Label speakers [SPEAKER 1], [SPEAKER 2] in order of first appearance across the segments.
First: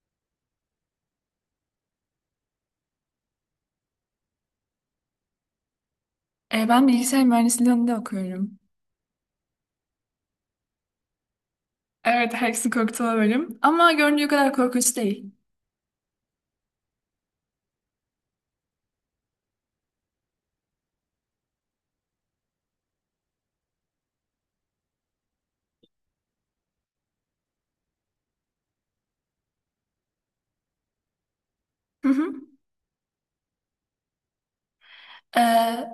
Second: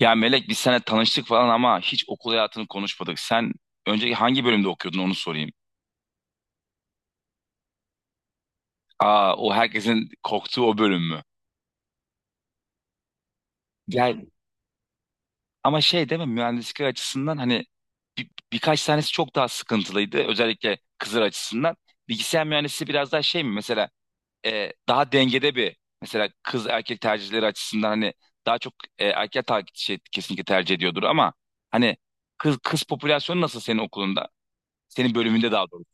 [SPEAKER 1] Ya Melek biz seninle tanıştık falan ama hiç okul hayatını konuşmadık. Sen önce hangi bölümde okuyordun onu sorayım.
[SPEAKER 2] Ben bilgisayar mühendisliği alanında okuyorum.
[SPEAKER 1] Aa o herkesin korktuğu o bölüm mü?
[SPEAKER 2] Evet, herkesin korktuğu bölüm. Ama
[SPEAKER 1] Yani
[SPEAKER 2] göründüğü kadar korkunç değil.
[SPEAKER 1] ama şey değil mi mühendislik açısından hani birkaç tanesi çok daha sıkıntılıydı. Özellikle kızlar açısından. Bilgisayar mühendisliği biraz daha şey mi mesela, daha dengede bir mesela kız erkek tercihleri açısından hani daha çok erkek kesinlikle tercih ediyordur ama hani
[SPEAKER 2] Hı hı.
[SPEAKER 1] kız popülasyonu nasıl senin okulunda? Senin
[SPEAKER 2] E,
[SPEAKER 1] bölümünde daha doğrusu.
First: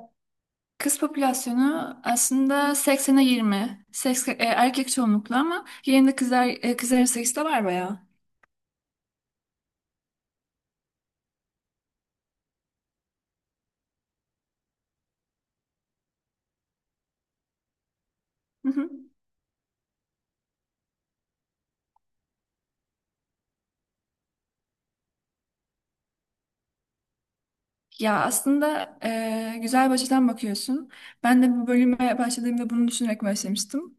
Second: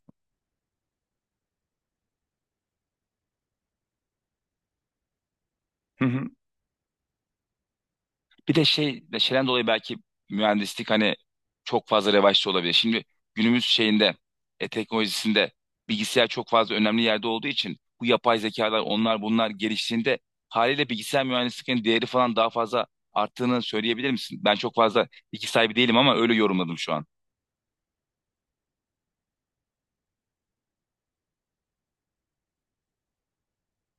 [SPEAKER 2] kız popülasyonu aslında seksene 20, erkek çoğunluklu ama yerinde kızlar, kızların sayısı da var bayağı.
[SPEAKER 1] Bir de şey, şeyden dolayı belki mühendislik hani çok fazla revaçta olabilir. Şimdi günümüz şeyinde, teknolojisinde bilgisayar çok fazla önemli yerde olduğu için bu yapay
[SPEAKER 2] Hı
[SPEAKER 1] zekalar,
[SPEAKER 2] hı.
[SPEAKER 1] onlar bunlar geliştiğinde haliyle bilgisayar mühendisliğinin değeri falan daha fazla arttığını söyleyebilir misin? Ben çok fazla bilgi sahibi değilim ama öyle yorumladım şu an.
[SPEAKER 2] Ya aslında güzel bir açıdan bakıyorsun. Ben de bu bölüme başladığımda bunu düşünerek başlamıştım.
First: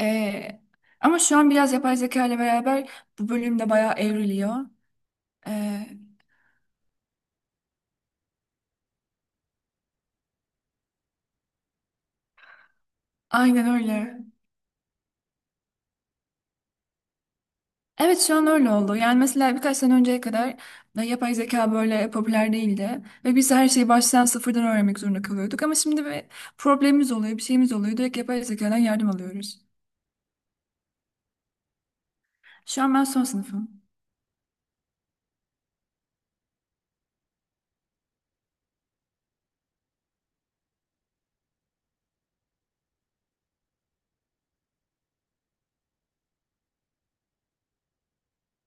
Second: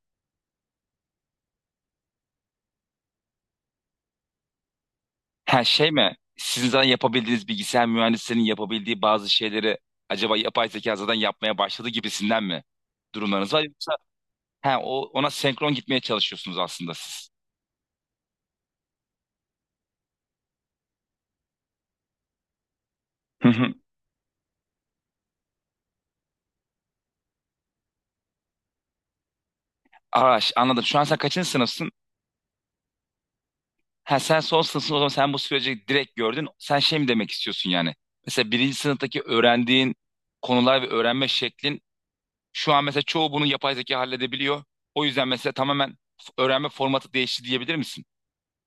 [SPEAKER 2] E, ama şu an biraz yapay zeka ile beraber bu bölümde bayağı evriliyor.
[SPEAKER 1] Her
[SPEAKER 2] E,
[SPEAKER 1] şey mi? Sizin zaten yapabildiğiniz bilgisayar mühendislerinin yapabildiği bazı şeyleri acaba yapay zeka zaten yapmaya başladı gibisinden mi durumlarınız var?
[SPEAKER 2] aynen
[SPEAKER 1] Yoksa
[SPEAKER 2] öyle.
[SPEAKER 1] he, o, ona senkron gitmeye çalışıyorsunuz aslında siz.
[SPEAKER 2] Evet şu an öyle oldu. Yani mesela birkaç sene önceye kadar yapay zeka böyle popüler değildi. Ve
[SPEAKER 1] Hı
[SPEAKER 2] biz her
[SPEAKER 1] hı.
[SPEAKER 2] şeyi baştan sıfırdan öğrenmek zorunda kalıyorduk. Ama şimdi bir problemimiz oluyor, bir şeyimiz oluyor. Direkt yapay zekadan yardım alıyoruz.
[SPEAKER 1] Araş anladım. Şu an sen kaçıncı sınıfsın?
[SPEAKER 2] Şu an ben son sınıfım.
[SPEAKER 1] Ha, sen son sınıfsın o zaman sen bu süreci direkt gördün. Sen şey mi demek istiyorsun yani? Mesela birinci sınıftaki öğrendiğin konular ve öğrenme şeklin şu an mesela çoğu bunu yapay zeka halledebiliyor. O yüzden mesela tamamen öğrenme formatı değişti diyebilir misin?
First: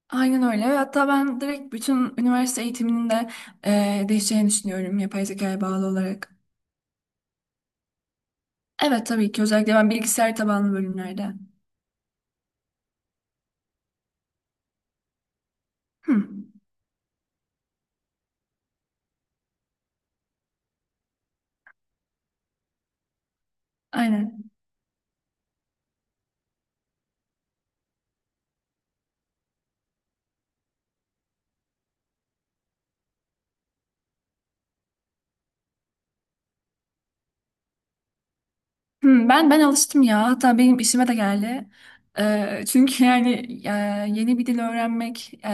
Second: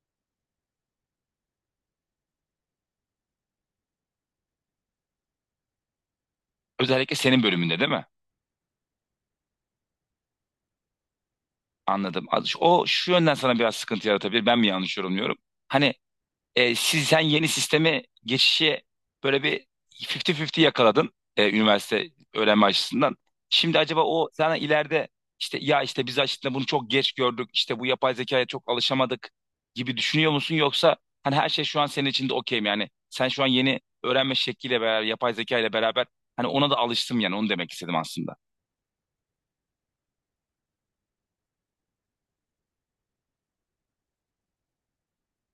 [SPEAKER 2] Aynen öyle. Ve hatta ben direkt bütün üniversite eğitiminin de değişeceğini düşünüyorum yapay zekaya bağlı olarak.
[SPEAKER 1] Özellikle senin bölümünde değil mi?
[SPEAKER 2] Evet tabii ki özellikle ben bilgisayar tabanlı bölümlerde.
[SPEAKER 1] Anladım. O şu yönden sana biraz sıkıntı yaratabilir. Ben mi yanlış yorumluyorum? Hani,
[SPEAKER 2] Hı,
[SPEAKER 1] e, siz sen yeni sisteme geçişi böyle bir 50-50 yakaladın, üniversite öğrenme açısından. Şimdi acaba o
[SPEAKER 2] aynen.
[SPEAKER 1] sana ileride işte ya işte biz aslında bunu çok geç gördük. İşte bu yapay zekaya çok alışamadık gibi düşünüyor musun? Yoksa hani her şey şu an senin için de okey mi? Yani sen şu an yeni öğrenme şekliyle beraber yapay zeka ile beraber hani ona da alıştım yani onu demek istedim aslında.
[SPEAKER 2] Hmm, ben alıştım ya. Hatta benim işime de geldi. Çünkü yani e, yeni bir dil öğrenmek, e,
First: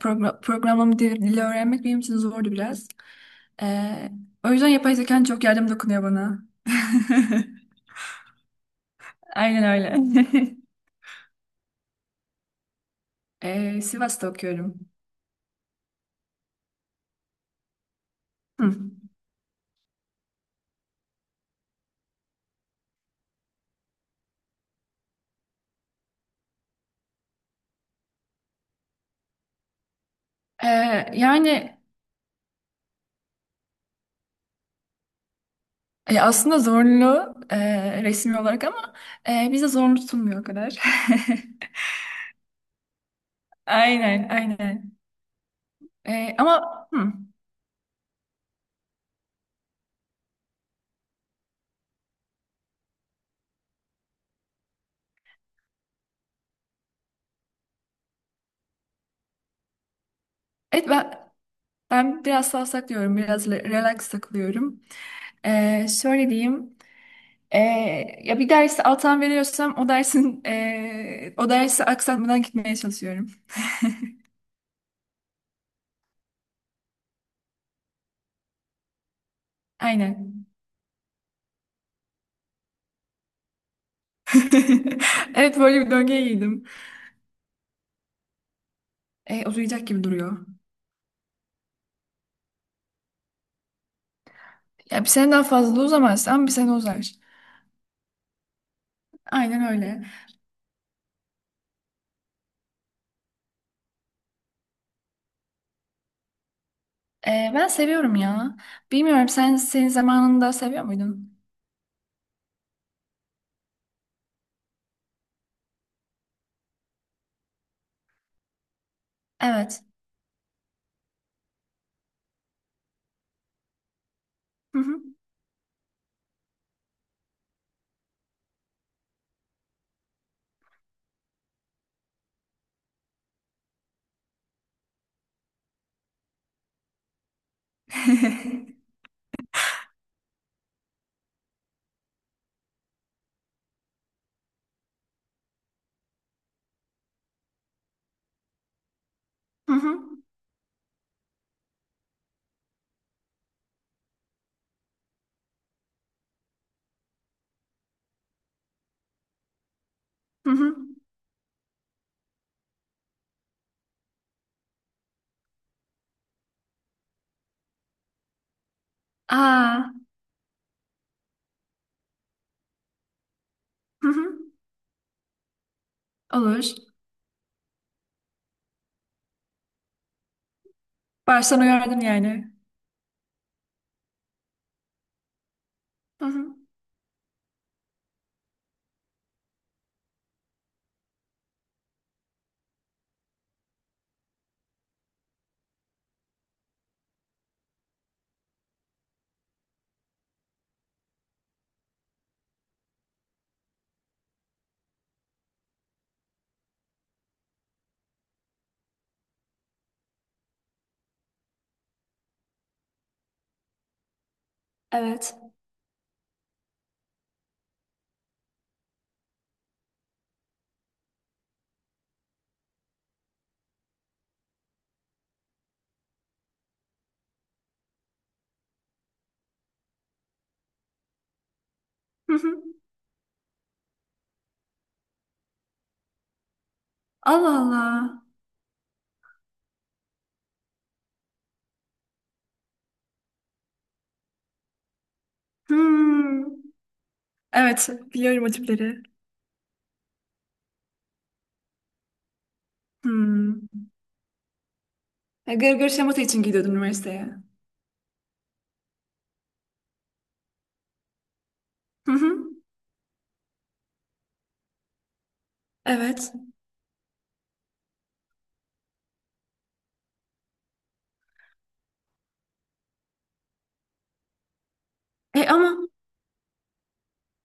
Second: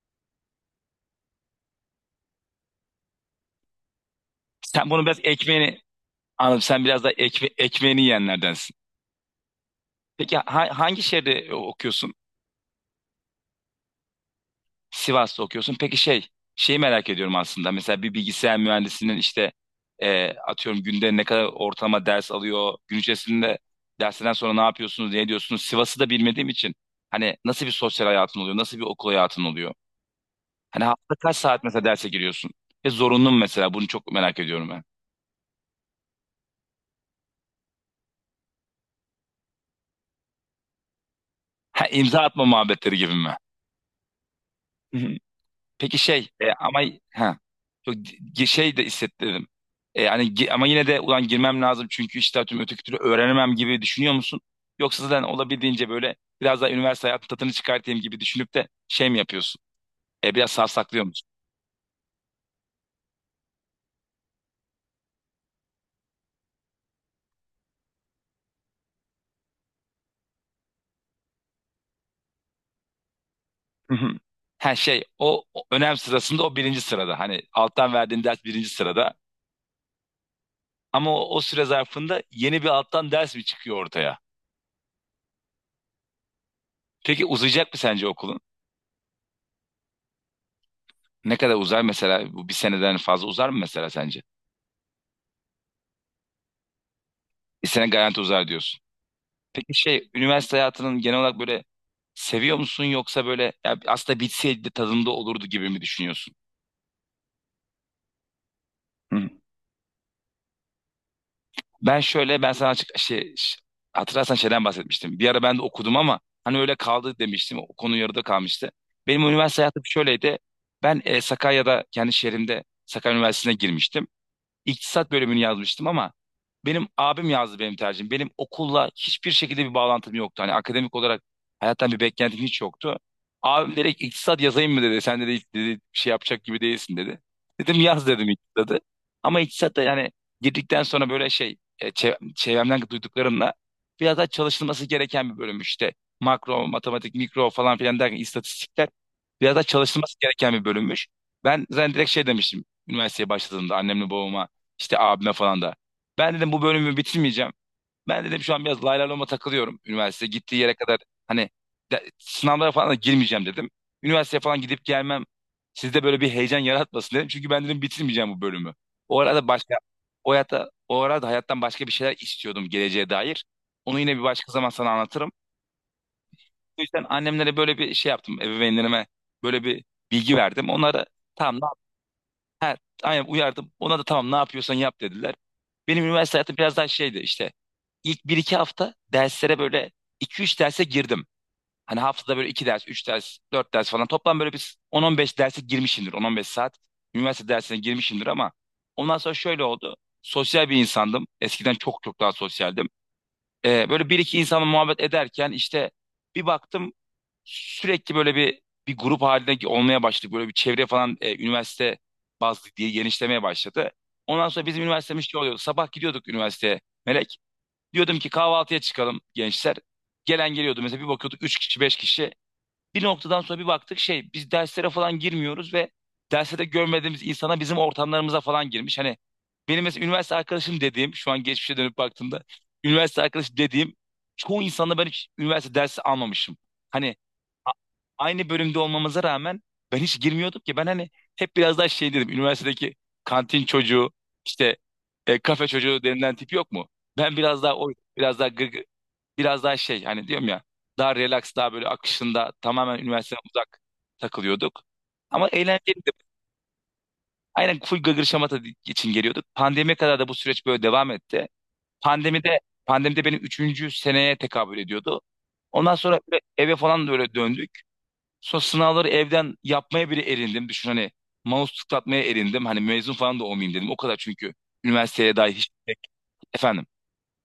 [SPEAKER 2] progra- programlama dili öğrenmek benim için zordu biraz. Ee, o yüzden
[SPEAKER 1] Sen
[SPEAKER 2] yapay
[SPEAKER 1] bunu biraz
[SPEAKER 2] zekanın çok yardım
[SPEAKER 1] ekmeğini.
[SPEAKER 2] dokunuyor bana.
[SPEAKER 1] Anladım. Sen biraz da ekmeğini yiyenlerdensin.
[SPEAKER 2] Aynen öyle.
[SPEAKER 1] Peki hangi şehirde okuyorsun?
[SPEAKER 2] Sivas'ta okuyorum.
[SPEAKER 1] Sivas'ta okuyorsun. Peki şey, şeyi merak ediyorum aslında. Mesela bir bilgisayar
[SPEAKER 2] Hı.
[SPEAKER 1] mühendisinin işte atıyorum günde ne kadar ortalama ders alıyor? Gün içerisinde dersinden sonra ne yapıyorsunuz, ne ediyorsunuz? Sivas'ı da bilmediğim için hani nasıl bir sosyal hayatın oluyor? Nasıl bir okul hayatın oluyor? Hani
[SPEAKER 2] Ee,
[SPEAKER 1] hafta kaç saat
[SPEAKER 2] yani
[SPEAKER 1] mesela derse giriyorsun? Ve zorunlu mu mesela? Bunu çok merak ediyorum ben.
[SPEAKER 2] aslında zorlu resmi olarak ama bize zorlu tutulmuyor o kadar.
[SPEAKER 1] Ha, imza atma muhabbetleri gibi mi?
[SPEAKER 2] Aynen, aynen.
[SPEAKER 1] Peki şey
[SPEAKER 2] Ama
[SPEAKER 1] ama
[SPEAKER 2] hı.
[SPEAKER 1] ha çok şey de hissettirdim. Hani ama yine de ulan girmem lazım çünkü işte tüm öteki türlü öğrenemem gibi düşünüyor musun? Yoksa zaten olabildiğince böyle biraz daha üniversite hayatı tadını çıkartayım gibi düşünüp de şey mi yapıyorsun? Biraz
[SPEAKER 2] Evet
[SPEAKER 1] savsaklıyor
[SPEAKER 2] ben
[SPEAKER 1] musun?
[SPEAKER 2] Ben biraz savsak diyorum, biraz relax takılıyorum. Şöyle diyeyim, ee, ya bir dersi alttan veriyorsam o dersin o dersi aksatmadan gitmeye çalışıyorum.
[SPEAKER 1] Hı hı. Ha şey o, o önem sırasında o birinci sırada. Hani alttan verdiğin ders birinci sırada.
[SPEAKER 2] Aynen.
[SPEAKER 1] Ama o, o süre zarfında yeni bir alttan ders mi çıkıyor ortaya?
[SPEAKER 2] Evet böyle bir döngüye girdim.
[SPEAKER 1] Peki uzayacak mı sence okulun?
[SPEAKER 2] Uzayacak gibi duruyor.
[SPEAKER 1] Ne kadar uzar mesela? Bu bir seneden fazla uzar mı mesela sence?
[SPEAKER 2] Ya bir sene daha fazla da uzamaz ama bir sene uzar.
[SPEAKER 1] Sene garanti uzar diyorsun.
[SPEAKER 2] Aynen
[SPEAKER 1] Peki
[SPEAKER 2] öyle.
[SPEAKER 1] şey üniversite hayatının genel olarak böyle seviyor musun yoksa böyle ya aslında bitseydi de tadında olurdu gibi mi düşünüyorsun?
[SPEAKER 2] Ben seviyorum ya.
[SPEAKER 1] Hı.
[SPEAKER 2] Bilmiyorum sen senin zamanında seviyor muydun?
[SPEAKER 1] Ben şöyle, ben sana açık şey hatırlarsan şeyden bahsetmiştim. Bir ara ben de okudum ama hani öyle kaldı demiştim. O konu yarıda kalmıştı. Benim üniversite hayatım
[SPEAKER 2] Evet.
[SPEAKER 1] şöyleydi. Ben Sakarya'da kendi şehrimde Sakarya Üniversitesi'ne girmiştim.
[SPEAKER 2] Hı hı.
[SPEAKER 1] İktisat bölümünü yazmıştım ama benim abim yazdı benim tercihim. Benim okulla hiçbir şekilde bir bağlantım yoktu. Hani akademik olarak hayattan bir beklentim hiç yoktu. Abim direkt iktisat yazayım mı dedi. Sen dedi, hiç dedi, bir şey yapacak gibi değilsin dedi. Dedim yaz dedim iktisadı. Ama iktisat da yani girdikten sonra böyle şey, çevremden duyduklarımla biraz daha çalışılması gereken bir bölüm işte. Makro, matematik, mikro falan filan derken istatistikler biraz daha
[SPEAKER 2] Hı hı.
[SPEAKER 1] çalışılması gereken bir bölümmüş. Ben zaten direkt şey demiştim üniversiteye başladığımda annemle babama. İşte abime falan da. Ben dedim bu bölümü bitirmeyeceğim. Ben dedim şu an biraz lay lay loma takılıyorum. Üniversite
[SPEAKER 2] Hı
[SPEAKER 1] gittiği yere
[SPEAKER 2] hı.
[SPEAKER 1] kadar hani sınavlara falan da girmeyeceğim dedim. Üniversiteye falan gidip gelmem sizde böyle bir heyecan yaratmasın dedim. Çünkü ben dedim bitirmeyeceğim bu bölümü. O arada başka,
[SPEAKER 2] Aa.
[SPEAKER 1] o hayata o arada hayattan başka bir şeyler istiyordum geleceğe dair. Onu
[SPEAKER 2] Hı
[SPEAKER 1] yine bir
[SPEAKER 2] hı.
[SPEAKER 1] başka zaman sana anlatırım.
[SPEAKER 2] Olur.
[SPEAKER 1] O yüzden annemlere böyle bir şey yaptım. Ebeveynlerime böyle bir bilgi verdim. Onlara tamam.
[SPEAKER 2] Baştan uyardın yani.
[SPEAKER 1] Aynen uyardım. Ona da tamam ne yapıyorsan yap dediler. Benim
[SPEAKER 2] Hı
[SPEAKER 1] üniversite hayatım
[SPEAKER 2] hı.
[SPEAKER 1] biraz daha şeydi işte. İlk bir iki hafta derslere böyle iki üç derse girdim. Hani haftada böyle 2 ders, 3 ders, 4 ders falan. Toplam böyle bir 10-15 derse girmişimdir. 10-15 saat üniversite dersine girmişimdir ama ondan sonra şöyle oldu. Sosyal bir insandım. Eskiden çok çok daha sosyaldim. Böyle bir iki insanla muhabbet ederken işte bir baktım sürekli böyle bir grup halinde olmaya başladık. Böyle bir çevre falan üniversite bazlı diye genişlemeye başladı. Ondan sonra bizim üniversitemiz
[SPEAKER 2] Evet.
[SPEAKER 1] şey oluyordu. Sabah gidiyorduk üniversiteye Melek. Diyordum ki kahvaltıya çıkalım gençler. Gelen geliyordu. Mesela bir bakıyorduk 3 kişi 5 kişi. Bir noktadan sonra bir baktık şey, biz derslere falan girmiyoruz ve derslerde görmediğimiz insana bizim ortamlarımıza falan girmiş. Hani benim mesela üniversite arkadaşım dediğim, şu an geçmişe dönüp
[SPEAKER 2] Hı
[SPEAKER 1] baktığımda
[SPEAKER 2] hı.
[SPEAKER 1] üniversite arkadaşı dediğim çoğu insanla ben hiç üniversite dersi almamışım. Hani
[SPEAKER 2] Allah
[SPEAKER 1] a-
[SPEAKER 2] Allah.
[SPEAKER 1] aynı bölümde olmamıza rağmen ben hiç girmiyordum ki. Ben hani hep biraz daha şey dedim, üniversitedeki kantin çocuğu işte, kafe çocuğu denilen
[SPEAKER 2] Hmm.
[SPEAKER 1] tip yok mu? Ben biraz daha
[SPEAKER 2] Evet,
[SPEAKER 1] o, biraz
[SPEAKER 2] biliyorum
[SPEAKER 1] daha
[SPEAKER 2] o
[SPEAKER 1] gır,
[SPEAKER 2] tipleri.
[SPEAKER 1] biraz daha şey, hani diyorum ya daha relax, daha böyle akışında tamamen üniversiteden
[SPEAKER 2] Hmm.
[SPEAKER 1] uzak takılıyorduk. Ama
[SPEAKER 2] Ya, gırgır
[SPEAKER 1] eğlenceli de.
[SPEAKER 2] şamata için gidiyordun üniversiteye.
[SPEAKER 1] Aynen, full gırgır şamata için geliyorduk. Pandemiye kadar da bu süreç böyle devam etti.
[SPEAKER 2] Hı hı.
[SPEAKER 1] Pandemide, benim üçüncü seneye tekabül ediyordu. Ondan sonra
[SPEAKER 2] Evet.
[SPEAKER 1] böyle eve falan da öyle döndük. Sonra sınavları evden yapmaya bile erindim. Düşün hani, mouse tıklatmaya erindim. Hani mezun falan da olmayayım dedim. O kadar çünkü üniversiteye
[SPEAKER 2] E,
[SPEAKER 1] dair hiç
[SPEAKER 2] ama
[SPEAKER 1] efendim.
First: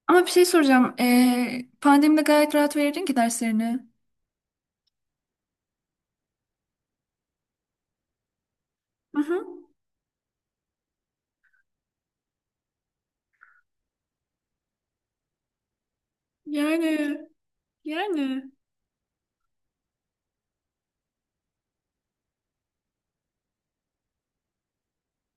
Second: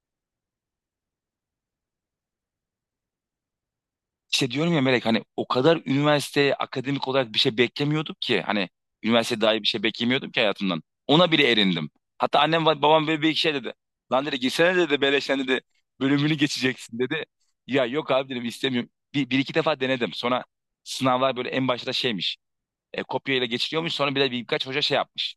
[SPEAKER 2] ama bir şey soracağım. E, pandemide gayet rahat verirdin ki derslerini.
[SPEAKER 1] İşte diyorum ya Melek, hani o kadar üniversiteye akademik olarak bir şey beklemiyordum ki. Hani
[SPEAKER 2] Hı
[SPEAKER 1] üniversite
[SPEAKER 2] hı.
[SPEAKER 1] dair bir şey beklemiyordum ki hayatımdan. Ona bile erindim. Hatta annem ve babam böyle bir iki şey dedi. Lan dedi girsene dedi beleşten dedi bölümünü geçeceksin
[SPEAKER 2] Yani
[SPEAKER 1] dedi. Ya yok abi dedim
[SPEAKER 2] yani.
[SPEAKER 1] istemiyorum. Bir iki defa denedim. Sonra sınavlar böyle en başta şeymiş. Kopyayla geçiliyormuş. Sonra bir de birkaç hoca şey yapmış.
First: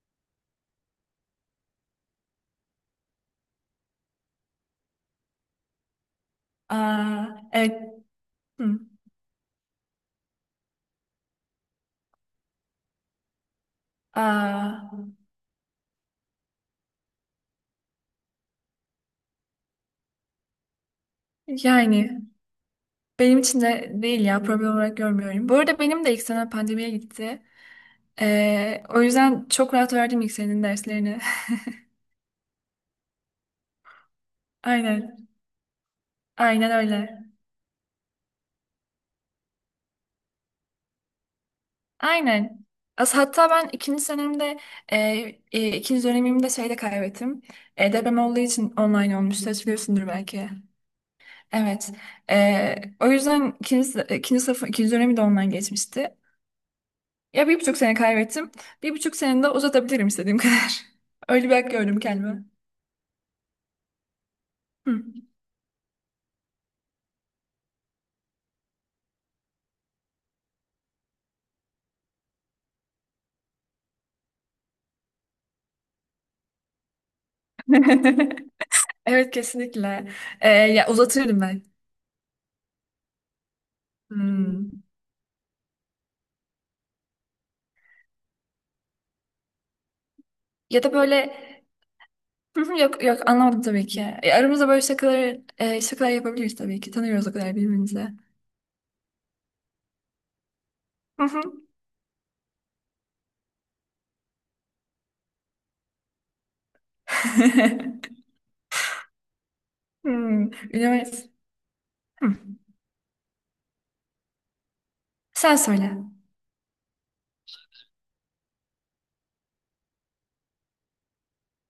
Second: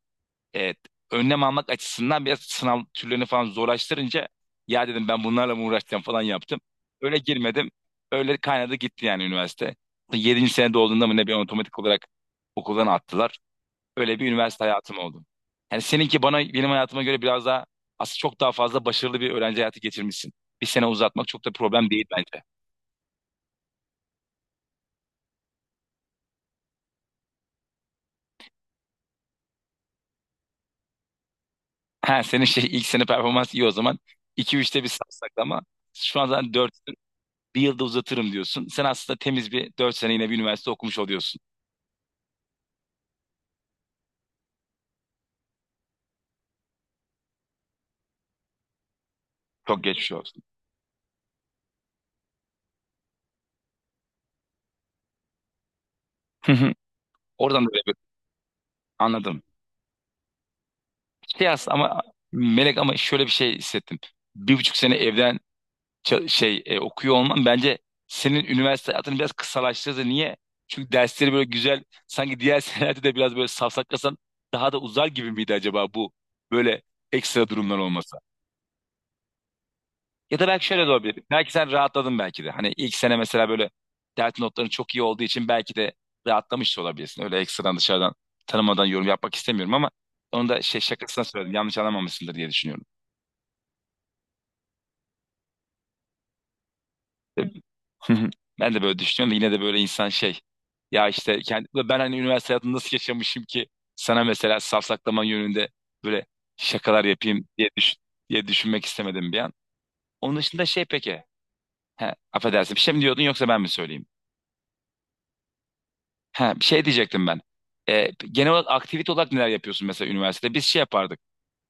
[SPEAKER 1] Evet, önlem almak açısından biraz sınav türlerini falan zorlaştırınca ya dedim ben bunlarla mı uğraşacağım falan yaptım. Öyle
[SPEAKER 2] Aa,
[SPEAKER 1] girmedim.
[SPEAKER 2] evet.
[SPEAKER 1] Öyle kaynadı
[SPEAKER 2] Hı.
[SPEAKER 1] gitti yani üniversite. Yedinci senede olduğunda mı ne bir otomatik olarak okuldan attılar. Öyle bir üniversite hayatım
[SPEAKER 2] Aa,
[SPEAKER 1] oldu. Yani seninki bana, benim hayatıma göre biraz daha, aslında çok daha fazla başarılı bir öğrenci hayatı geçirmişsin. Bir sene uzatmak çok da problem değil
[SPEAKER 2] yani
[SPEAKER 1] bence.
[SPEAKER 2] benim için de değil ya, problem olarak görmüyorum. Bu arada benim de ilk sene pandemiye gitti. O yüzden çok rahat verdim ilk senin derslerini.
[SPEAKER 1] Ha, senin şey ilk sene performans iyi o zaman. İki üçte bir sarsak
[SPEAKER 2] Aynen.
[SPEAKER 1] ama şu an zaten
[SPEAKER 2] Aynen
[SPEAKER 1] 4.
[SPEAKER 2] öyle.
[SPEAKER 1] Bir yılda uzatırım diyorsun. Sen aslında temiz bir 4 sene yine bir üniversite okumuş oluyorsun.
[SPEAKER 2] Aynen. As hatta ben ikinci senemde e, ikinci dönemimde şeyde kaybettim. E, deprem olduğu için online olmuştu.
[SPEAKER 1] Çok
[SPEAKER 2] Hatırlıyorsundur
[SPEAKER 1] geçmiş olsun.
[SPEAKER 2] belki. Evet. O yüzden ikinci sınıf ikinci dönemi de online geçmişti.
[SPEAKER 1] Hı hı.
[SPEAKER 2] Ya bir
[SPEAKER 1] Oradan da
[SPEAKER 2] buçuk
[SPEAKER 1] böyle
[SPEAKER 2] sene kaybettim. Bir buçuk
[SPEAKER 1] anladım.
[SPEAKER 2] sene de uzatabilirim istediğim kadar.
[SPEAKER 1] Şey
[SPEAKER 2] Öyle bir hak
[SPEAKER 1] aslında
[SPEAKER 2] gördüm
[SPEAKER 1] ama
[SPEAKER 2] kendime.
[SPEAKER 1] Melek, ama şöyle bir şey hissettim. Bir buçuk sene
[SPEAKER 2] Hı.
[SPEAKER 1] evden okuyor olman bence senin üniversite hayatını biraz kısalaştırdı. Niye? Çünkü dersleri böyle güzel, sanki diğer senelerde de biraz böyle safsaklasan daha da uzar gibi miydi acaba bu böyle ekstra durumlar olması?
[SPEAKER 2] Evet kesinlikle.
[SPEAKER 1] Ya da belki şöyle
[SPEAKER 2] Ya
[SPEAKER 1] de olabilir.
[SPEAKER 2] uzatırdım
[SPEAKER 1] Belki
[SPEAKER 2] ben.
[SPEAKER 1] sen rahatladın belki de. Hani ilk sene mesela böyle dert notların
[SPEAKER 2] Hmm.
[SPEAKER 1] çok iyi olduğu için belki de rahatlamış da olabilirsin. Öyle ekstradan, dışarıdan, tanımadan yorum yapmak istemiyorum ama onu da şey
[SPEAKER 2] Ya da
[SPEAKER 1] şakasına
[SPEAKER 2] böyle
[SPEAKER 1] söyledim. Yanlış anlamamışsındır diye
[SPEAKER 2] "Hı hı,
[SPEAKER 1] düşünüyorum.
[SPEAKER 2] yok yok anlamadım tabii ki. Aramızda böyle şakalar yapabiliriz tabii ki. Tanıyoruz o
[SPEAKER 1] Hı.
[SPEAKER 2] kadar birbirimizi.
[SPEAKER 1] Ben de böyle düşünüyorum da yine de böyle insan şey. Ya
[SPEAKER 2] Hı
[SPEAKER 1] işte
[SPEAKER 2] hı.
[SPEAKER 1] kendi, ben hani üniversite hayatını nasıl yaşamışım ki sana mesela safsaklama yönünde böyle şakalar yapayım diye, diye düşünmek istemedim bir an. Onun
[SPEAKER 2] Hmm,
[SPEAKER 1] dışında şey peki.
[SPEAKER 2] üniversite.
[SPEAKER 1] He,
[SPEAKER 2] Hı.
[SPEAKER 1] affedersin bir şey mi diyordun yoksa ben mi söyleyeyim?
[SPEAKER 2] Sen söyle.
[SPEAKER 1] Ha, bir şey diyecektim ben. Genel olarak aktivite olarak neler yapıyorsun mesela üniversitede? Biz şey yapardık.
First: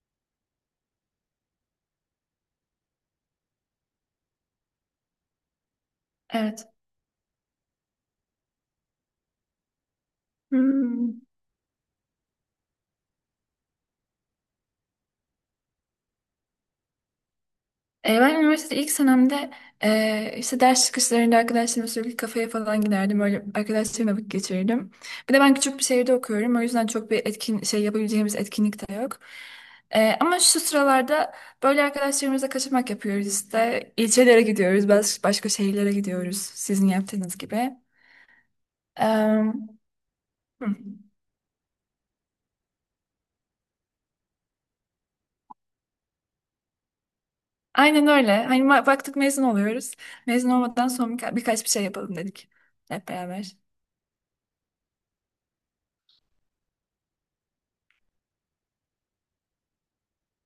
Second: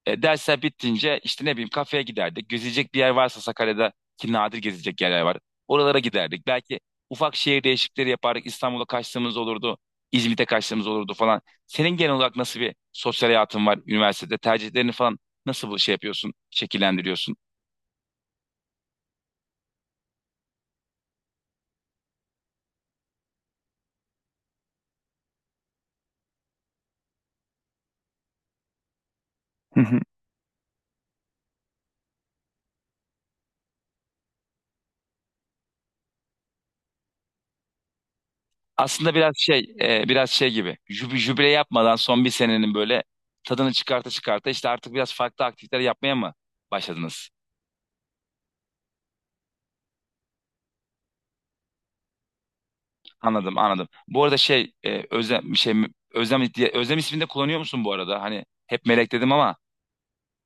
[SPEAKER 1] Dersler bittince işte ne bileyim kafeye giderdik. Gezecek bir yer varsa Sakarya'da ki nadir gezecek yerler var. Oralara giderdik.
[SPEAKER 2] Evet.
[SPEAKER 1] Belki ufak şehir değişiklikleri yapardık. İstanbul'a kaçtığımız olurdu. İzmit'e kaçtığımız olurdu
[SPEAKER 2] Hmm.
[SPEAKER 1] falan. Senin genel olarak nasıl bir sosyal hayatın var üniversitede? Tercihlerini falan nasıl bu şey yapıyorsun, şekillendiriyorsun?
[SPEAKER 2] Ben üniversitede ilk senemde işte ders çıkışlarında arkadaşlarımla sürekli kafeye falan giderdim. Öyle arkadaşlarımla vakit geçirirdim. Bir de ben küçük bir şehirde okuyorum. O yüzden çok bir etkin şey yapabileceğimiz etkinlik de yok. Ama şu sıralarda böyle arkadaşlarımızla kaçamak yapıyoruz işte. İlçelere gidiyoruz, başka şehirlere gidiyoruz sizin yaptığınız gibi.
[SPEAKER 1] Aslında biraz
[SPEAKER 2] Em,
[SPEAKER 1] şey biraz şey
[SPEAKER 2] hı.
[SPEAKER 1] gibi jübile yapmadan son bir senenin böyle tadını çıkarta çıkarta işte artık biraz farklı aktiviteler yapmaya mı başladınız?
[SPEAKER 2] Aynen öyle. Hani baktık mezun oluyoruz. Mezun olmadan sonra birkaç bir şey yapalım dedik hep beraber.
[SPEAKER 1] Anladım anladım. Bu arada şey Özlem şey, Özlem diye, Özlem ismini de kullanıyor musun bu arada? Hani hep Melek dedim ama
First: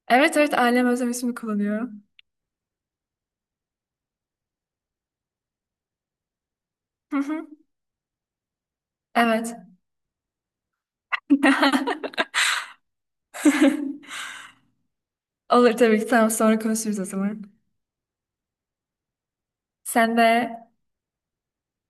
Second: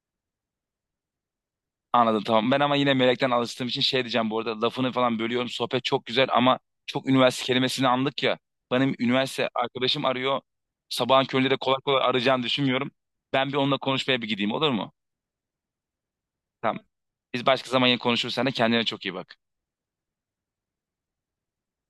[SPEAKER 2] Evet evet, ailem özlemesini kullanıyor.
[SPEAKER 1] anladım tamam. Ben ama yine Melek'ten alıştığım için şey diyeceğim, bu arada lafını falan bölüyorum. Sohbet çok güzel ama çok
[SPEAKER 2] Hı
[SPEAKER 1] üniversite
[SPEAKER 2] hı.
[SPEAKER 1] kelimesini andık ya. Benim üniversite
[SPEAKER 2] Evet.
[SPEAKER 1] arkadaşım arıyor. Sabahın köründe de kolay kolay arayacağını düşünmüyorum. Ben bir onunla konuşmaya bir gideyim olur mu?
[SPEAKER 2] Olur tabii ki. Tamam, sonra
[SPEAKER 1] Tamam.
[SPEAKER 2] konuşuruz o zaman.
[SPEAKER 1] Biz başka zaman yine konuşuruz. Sen de kendine çok iyi bak.
[SPEAKER 2] Sen de